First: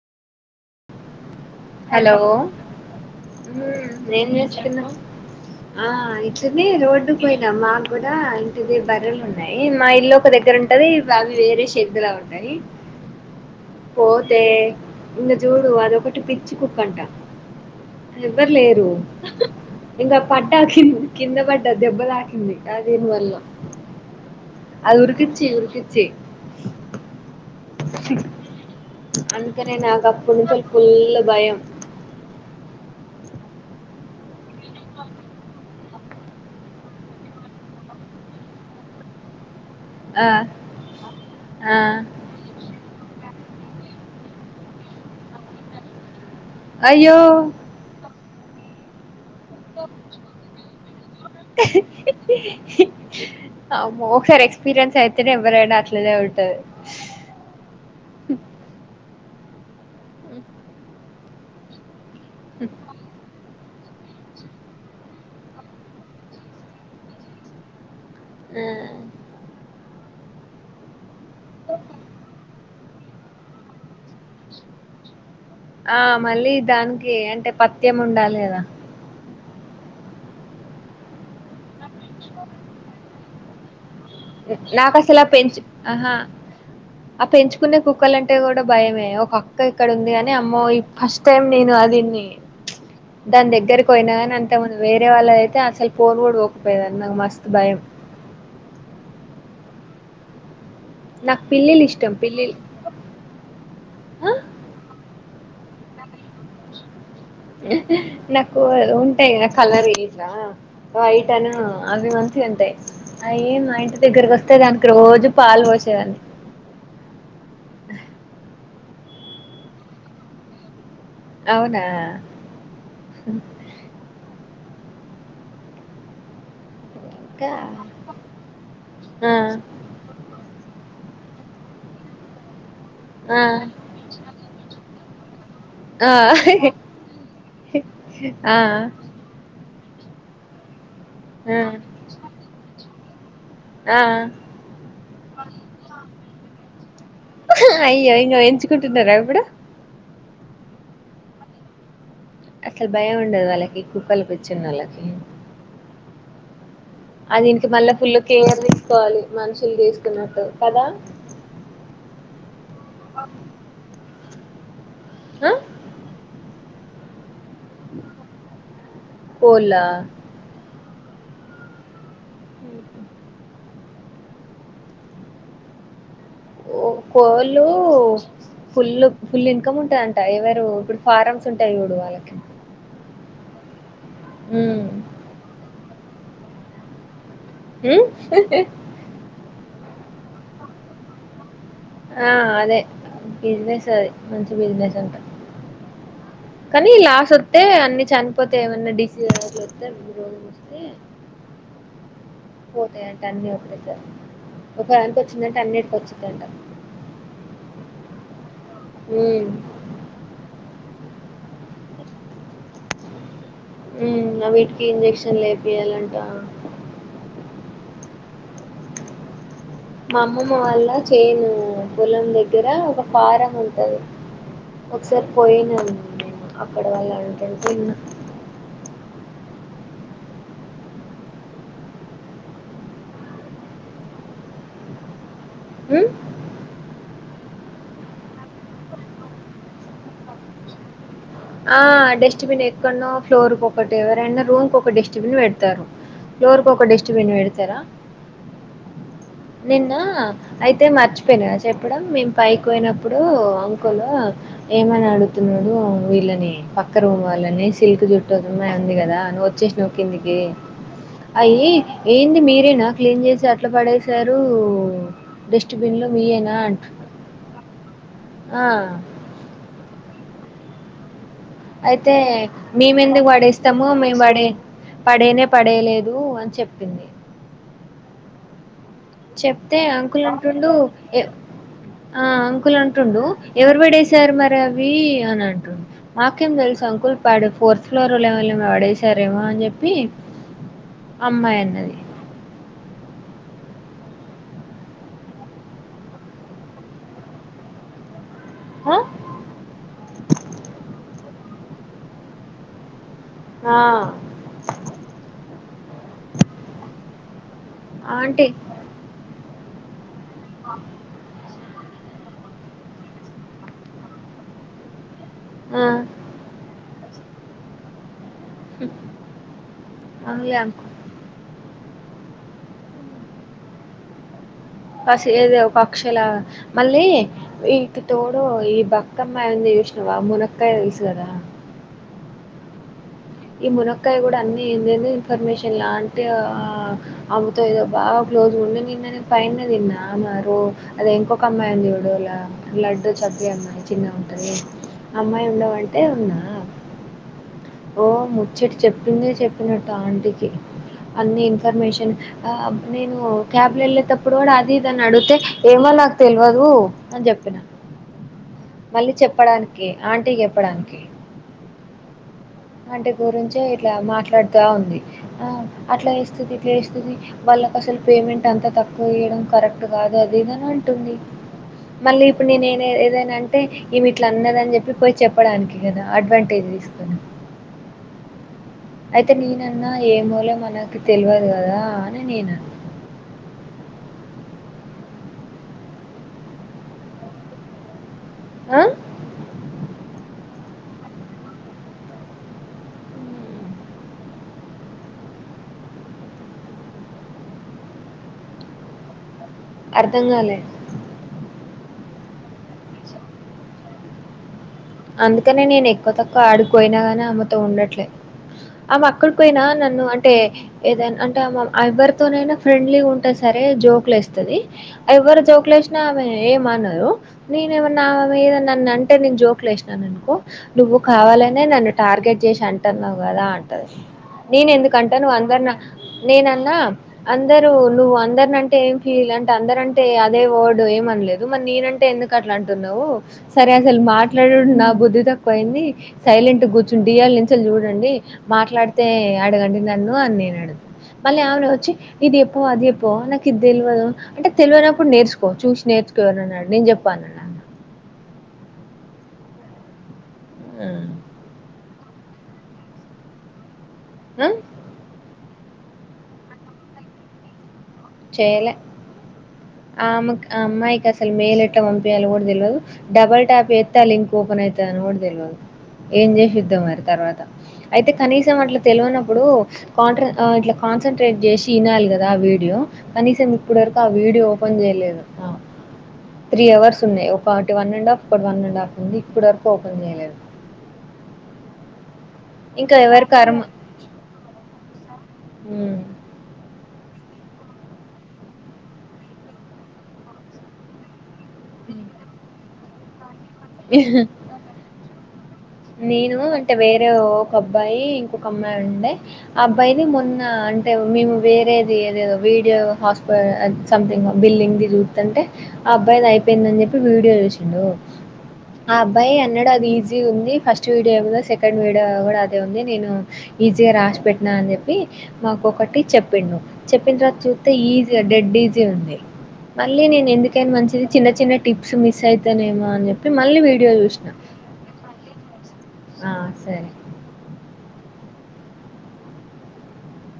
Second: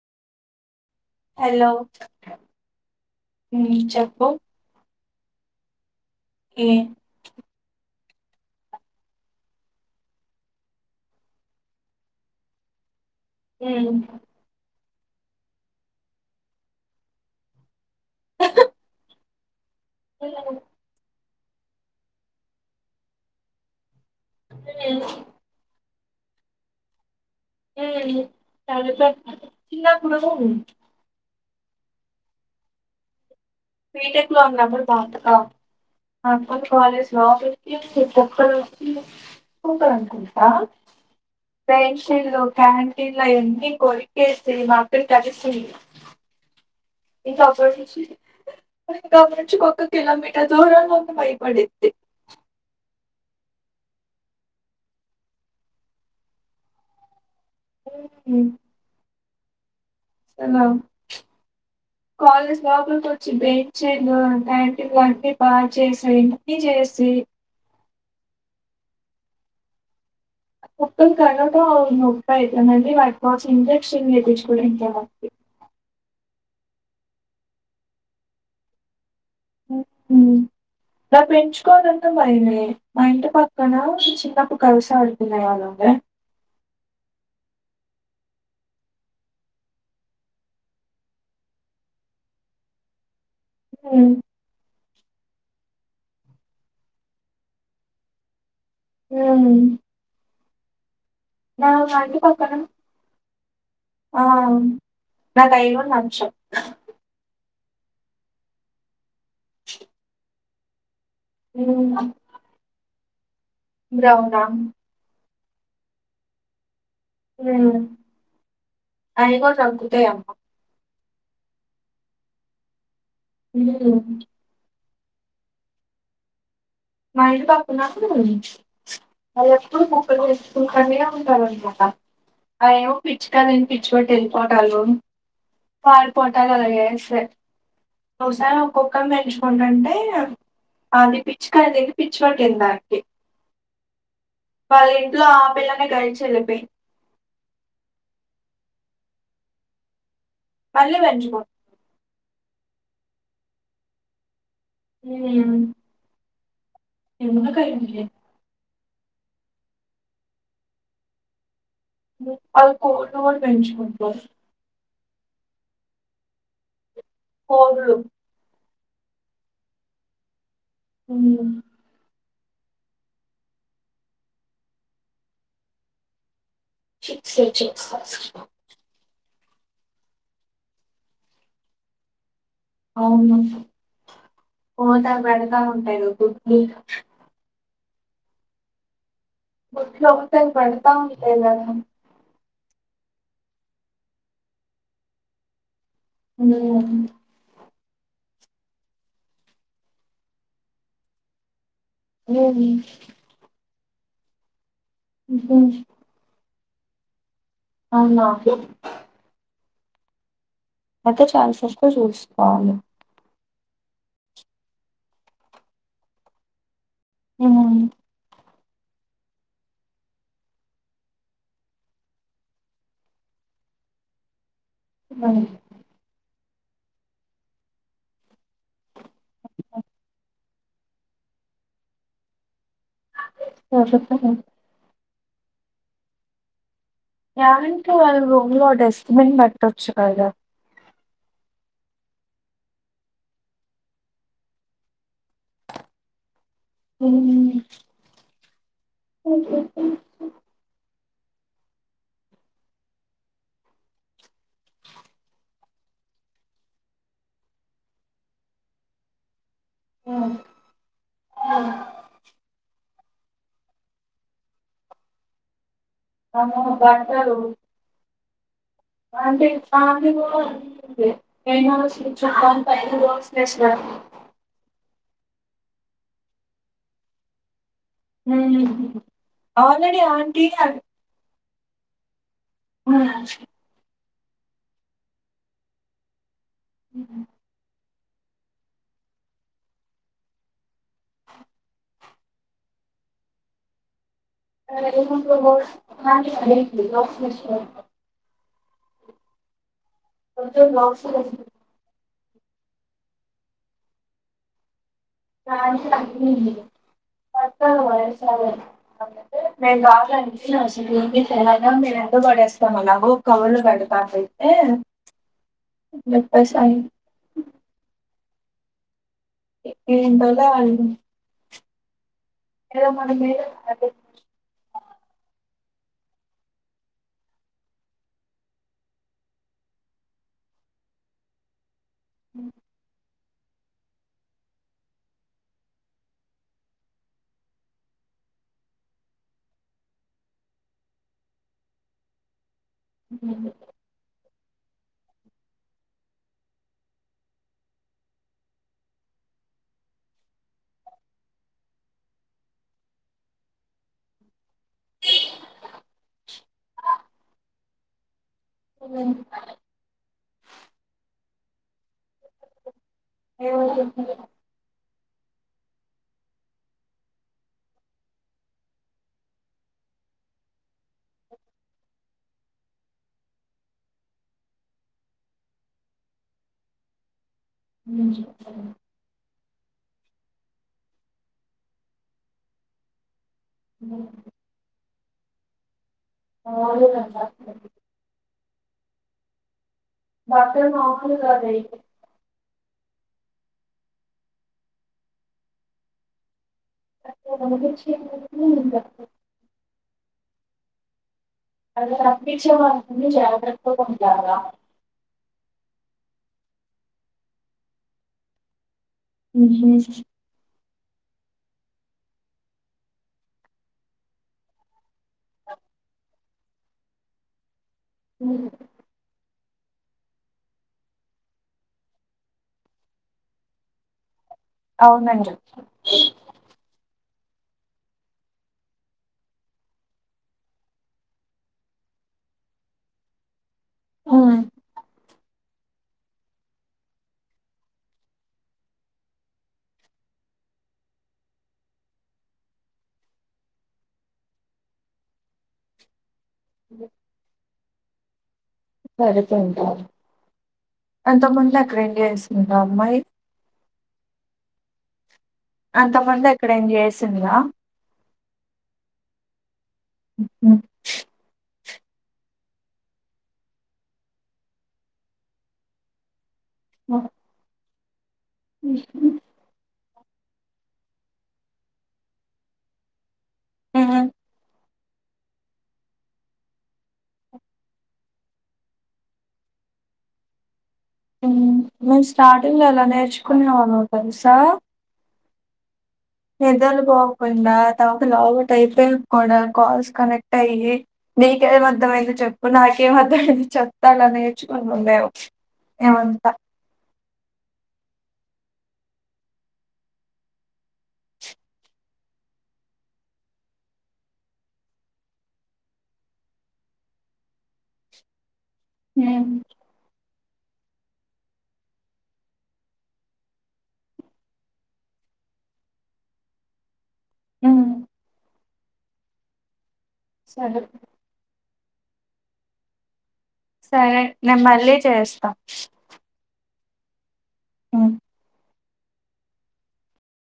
Hello హ్మ్ ఏం చెప్పు చేస్తున్నావ్ ఆ ఇట్నే ఏ రోడ్డు పోయిన అమ్మా ఇక్కడ ఇంటిది బర్రె లు ఉన్నాయి మా ఇల్లు ఒక దగ్గర ఉంటది అవి వేరే షడ్ లో ఉంటాయి హ్మ్ పోతే ఇగ జూడు అదొకటి పిచ్చి కుక్కంట ఎవ్వరు లేరు ఇంకా పడ్డా కింద పడ్డ దెబ్బ తాకింది అ దానివల్ల అది ఉరికిచ్చి పిచ్చి హ్మ్ చదువుకో అందుకనే నాకు చిన్నప్పుడు అప్పనుంచి ఫుల్ భయం చీకటిలో అప్పుడు బయటికి రావద్దు మా కాలేజీ లోపలికి ఇ కుక్కలు వచ్చి ఆ ఉంటదనుకుంటా ఆ ఫెన్సీలు క్యాంటీన్ లో అయి అన్ని కోరికేసి మాఅక్కను కరిసింది అయ్యో ఇంకా అప్పటి నుంచి ఇంకా మించుకోక కిలోమీటర్ దూరంగా ఉండి బయిపడిద్ది అమ్మో ఒకసారి ఎక్స్పీరియన్స్ అయితేనే ఎవ్వరైనా అట్లనేే ఉంట ఉమ్ హ్ సెల్లా కాలేజ్ లోపలికి ఒచ్చింది చెల్లూ ఇలాంటివి అన్ని బా చేసేవి అన్ని చేసి ఉమ్ ఒక్కల్ కల్లాట నొప్పయితందన్ ని వాట్కొచ్చి ఇంజెక్షన్ చేపిచుకొండి ఇంకా ఏమన్ ఆ మళ్ళీ దానికి అంటే పత్యం ఉండాలి గదా ఉ ఉమ్ నా పెంచుకోవాలంటే బయమే మా ఇంటి పక్కన చిన్నప్పుడు కలిసి నాక్ అసల్ ఆ పెంచ్ ఆడుకునేవాళ్ళండి. ఆహా ఆ పెంచ్ కునే కుక్కలు అంటే కూడా బయమే ఒక అక్క ఇక్కడ ఉంది గాని అమ్మోయి ఇ ఫస్ట్ టైం నేను అ దిన్ని దాని దగ్గెరికి ఒయిన హ్మ్. గాని అంతకు ముందు వేరే వాళ్ళదైతే అసల్ పోను కూడ ఒక్ పోయేదాన్ని నాకు మస్తు బయం యా ఉ నాకు నా పిల్లిలిష్టం. వండికొ పిల్లిలు కణం ఆ నాక్ అయి కూడా నచ్చవు నాకు అ ఉంటయి ఆ కలరి గిట్లా వైటను అవి హ్మ్. మంచిగ ఉంటయి అయి మా ఇంటి దగ్గరకి బ్రౌనా? ఒస్తే దానికి రోజు పాలు పోసే దాన్ని ఉమ్ అయిగో సంకుతయి అమ్మ అవునా ఉ ఉమ్ మా ఇంటి ఇంకా పక్ ఉన్నప్పుడు ఆ! వాళ్లేప్పుడు మొక్కల్ చూసుకుంటనే ఉంటారనుకుంట అ ఏయో ఆ! పిచ్చుకల్ ఇన్పించుకుంటా ఎల్లిపోటాళ్ళు ఆ! పారిపోటా గదా ఎస్తే ఆ! ఒసారి ఒ కుక్కని పెంచుకుంటంటే అది ఆ! పిచ్చికని తిని పిచ్చి పట్టింది దానికి ఆ! వాళ్ళ ఇంట్లో ఆ పిల్లని [unintelligible] ఎళ్ళిపోయి అహా అయ్యాఅయ్యో ఎంచుకుంటున్నారా ఇప్పుడు మళ్ళీ వెంచుకున్ అసల్ బయం ఉండదు వాళ్ళకి కుక్కల పిచ్చి ఉన్నోళ్ళకి హ్మ్. ఆ దీనికి మళ్ళ ఎందుకండి ఫుల్ కేర్ తీసుకోవాలి. మనుషులు తీసుకున్నట్టు కదా అల్ కోడ్లు కూడ పెంచుకుంటాన్ అ కోడ్లు కోళ్ళా అంబ ఒ చిక్స్ కోళ్ళూ చిక్స్ ఫుల్ ఫుల్ ఇన్కమ్ ఉంటదంట ఎవరూ ఇప్పుడు ఫారంమ్స్ ఉంటాయి చూడు వాళ్ళకి అవును హ్మ్. పోతా పెడతా ఉంటాయిగా గుడ్లు ఉమ్ గుడ్లు [unintelligible] పెడతా ఉంటయి గదా ఆ అదే బిజినెస్ అది మంచి బిజినెస్ అంట కనీ హ్మ్. లాస్ ఒత్తే అన్ ని చనిపోతయి ఏమన్నా డిసీస్ అట్ల ఒత్తే రోగం ఒస్తే హ్మ్. పోతాయట అన్ని ఒకటే సారి ఒక దానికి ఉహూ. ఒచ్చిందంటే అన్నిటికి ఒచ్చిందంట అవునా మ్మ్ అయితే ఛాన్సెస్ తో చూసుకోవాలి మ్మ్ వీటికి ఇంజెక్షన్లు ఎపియాలంటా హ్మ్. మా అమ్మమ్మ వాళ్ళ చేను పొలం దగ్గర ఒక ఫారం ఉంటది ఒకసారి హ్మ్. పోయిన నేను అక్కడ వాళ్ళు అంటుంటే విన్న ఎవరు చెప్పారు హ్మ్ ఈ ఆంటి రూంలో డిస్ట్బిన్ పెట్టొచ్చు కదా ఆ డస్ట్బిన్ ఎక్కనో ఫ్లోర్కి ఒకటి ఎవరైనా రూమ్కి ఒక డస్ట్బిన్ పెడతారు ఫ్లోర్ ఒక డస్ట్బిన్ హ్మ్. పెడతారా నిన్న అయితే మర్చి అయిపోయిన చెప్పడం మేం పైకి ఒయినప్పుడు అంకుల్ ఏమని అడుతున్నాడు వీ ఇలనే పక్క రూమ్ వాళ్ళని సిల్క్ జుట్టు అమ్మాయి ఉంది కదా వచ్చేసినవ కిందికి అయ్యి ఏంది మీరే నా క్లీన్ చేసి అట్లా పడే సారు డస్ట్బిన్లో మీయేనా అమ్మో! బట్టలు ఆ! [inaudible] అయితే స్విచ్ ఆన్ పైన మేము ఎందుకు రోల్స్ వేసిన పాడేస్తాము మేము పడే పడేనే పడేలేదు అని చెప్పింది మ్ హు చెప్తే అంకుల్ అంటుండు ఆ అంకుల్ అంటుండు ఏమంటారు ఎవరు పడేశారు మరి అవి అని అంటుండు మాకేం తెలుసు అంకుల్ పడె ఫోర్ ఫ్లోర్ ఎవల్ అన్న పడేశారేమో అని చెప్పి అమ్మాయి అన్నది [inaudible] అ! [inaudible] ఆ... [inaudible] [unintelligible] ఆంటీ మేము ఎందుకు పడేస్తాము అన్నావు కవర్లు పెడతా నంటే ఆ చెప్పేసా నేను మ్ ఎంటోలా అడిగి ఏదో మనమేదో ప ఏదో ఒక అక్షలాగ మళ్ళీ ఇటు తోడు ఈ బకమ్మాయి ఉంది జేస్నవ మునక్కయ తెలుసు కదా అ ఈ మునక్కాయ కూడా అన్ని ఎందేదో ఇన్ఫర్మేషన్ లాంటి ఆ ఆమెతో ఏదో బాగా రోజు కూడా నిన్ననే పైనే తిన్న మరో అది ఇంకోక అమ్మయి ఉంది జూడుల లడ్డు చబ్బీ అమ్మాయి చిన్నగా ఉంటది అమ్మాయి ఉండమంటే ఉన్నా ఓ ముచ్చట చెప్పిందే చెప్పినట్టు ఆంటీకి అన్ని ఇన్ఫర్మేషన్ అ నేను క్యాబ్ లో వెళ్ళేటప్పుడు కూడా అది ఇది అని అడిగితే ఏమో నాక్ తెల్వదు అని జేప్పిన [inaudible] మళ్ళీ చెప్పడానికే ఆంటీకి చెప్పడానికి ఆంటీ గురించే ఇట్లా మాట్లాడతా ఉంది ఆ అట్లా ఎస్తది ఇట్లా ఎస్తది వాళ్ళకి అసలు పేమెంట్ అంతా తక్కువ ఇయడం కరెక్ట్ గాద్ అదో దినను అంటుంది మళ్ళీ ఇప్పుడు నేన్ ఏదే ఏదైనా అంటే, ఈమె ఇట్లా అన్నదని చెప్పి పోయి చెప్పడానికి కదా అడ్వాంటేజ్. ఇస్తాను. నేను జెప్పను. అయితే నేనన్నా ఏమోలే మనకు తెల్వదు కదా అని నేనన్నా. మ్ హూ ఖాళీగా ఉన్నా. అ అసలు మాములు కాదేఇక అ మహిచి ఉ [unintelligible] అర్ధంగాలలే వాళ్ళు రప్పించే వరకు జాగర్తగా ఉండాల. అందుకనే నేను ఎక్కువ తక్కువ ఆడికిపోయినా గాని అమెతో ఉండట్లే. ఆమా అక్కడి పోయినా నన్ను అంటే ఏదైనా అంటే, ఆమె ఎవ్వరితోనైనా ఫ్రెండ్లీగా ఉంటాది. సరే జోక్లు ఎస్తాది. ఎవరు జోక్లు చుసిన ఆమె ఏమనరు. నేను ఏమైనా ఆమె మీద నన్న అంటే జోక్ లేసినా ననుకో నువ్వు కావాలనే నన్ను టార్గెట్ చేసి అంటన్నావు కదా అంటది. నేను ఎందుకంట నువ్ అవునండి అందరి నా నేనన్నా. అందరూ నువ్వు అందరినింటే ఏం ఫీల్ అంటే అందరంటే అదే వర్డ్ ఏమనలేదు మరి నేనంటే ఎందుకు అట్లా అంటున్నావు సరే అసలు మాట్లాడుడు నా బుద్ధి తక్కువ పోయింది సైలెంట్ గూర్చుండి ఈయట్లనించి చూడండి మాట్లాడితే అడగండి నన్ను అంది. [inaudible] మళ్ళీ ఆమెనే వచ్చి ఇది చెప్పు అది దెప్పు నాకు ఇది తెలవదు అంటే తెలవనప్పుడు నేర్చుకో పో చూసి నేర్చుకో అని అన్నాడు నేను చెప్ప అని అన్నా సరె [unintelligible] పో ఆ! అంత ముందకేం ఎస్ గా అమ్మాయి అ అంతకుముందు ఎక్కడై నా చేసిందా చేయలే ఆమేక్ అ హ్మ్. అమ్మాయికి అసలు మెయిల్ ఎట్టా ఎట్లా పంపియాలో కూడా తెల్వదు డబల్ టాప్ చెత్తే లింక్ ఓపన్ అవుతుంది అని కూడా తెల్వద్ ఏం చే. యుద్ధంమరి తర్వాత అయితే కనీసం అట్లా హ్మ్. తెలివనప్పుడు కాంట్రా ఇట్లా కాన్సన్ట్రేట్ చేసి ఇనాలి కదా. ఆ వీడియో కనీసం ఇప్పడు వరకు ఆ వీడియో ఓపెన్ చేయలేదు. త్రీ అవర్స్ ఉన్నాయి. ఒకటి వన్ అండ్ హఫ్ ఒకటి వన్ అండ్ హాఫ్ నుంది ఇప్పటి వరకు ఓపెన్ చేయలేదు. మేము స్టార్టింగ్లో ఎలా ఇంకా ఎవరి నేర్చుకున్నామో తెలుసా? మ్ నిద్రలు పోకుండా తమకు లాగౌట్ అయిపోయి కూడా కాల్స్ కనెక్ట్ అయ్యి నీకేమ్ అర్ధమైంది చెప్పు నాకేమ్ అర్ధమైంది చెప్తా లా నేర్చుకొని ఉండలేవు. నేను అంటే వేర్ ఒక అబ్బాయి ఇంకొక అమ్మాయి ఉండే ఆ అబ్బాయిని మొన్న అంటే మేము వేరేది ఏదేదో వీడియో హాస్పి సంథింగ్ బిల్డింగ్ ది చూత్తూఉంటే ఆ అబ్బాయిది అయిపోయిందని చెప్పి. వీడియో చేసిండు ఆ అబ్బాయి హ్మ్. అన్నాడు అది ఈజీ గ ఉంది. ఫస్ట్ వీడియో ఏముందో సెకండ్ వీడియో కూడా అదే ఉంది. నేను ఈజీగా రాసిపెట్టినా అని చెప్పి మాకు ఒకటి చెప్పిండు. చెప్పిన తర్వాత హ్మ్. చూస్తే ఈజీ డెడ్ ఈజీ ఉంది. మళ్ళీ నేను సరే. ఎందుకైన మంచిది చిన్న చిన్న టిప్స్ మిస్ అయితానేమో అని చెప్పి సరే నేన్ మళ్ళీ చేస్తా. ఆ సరే హ్మ్.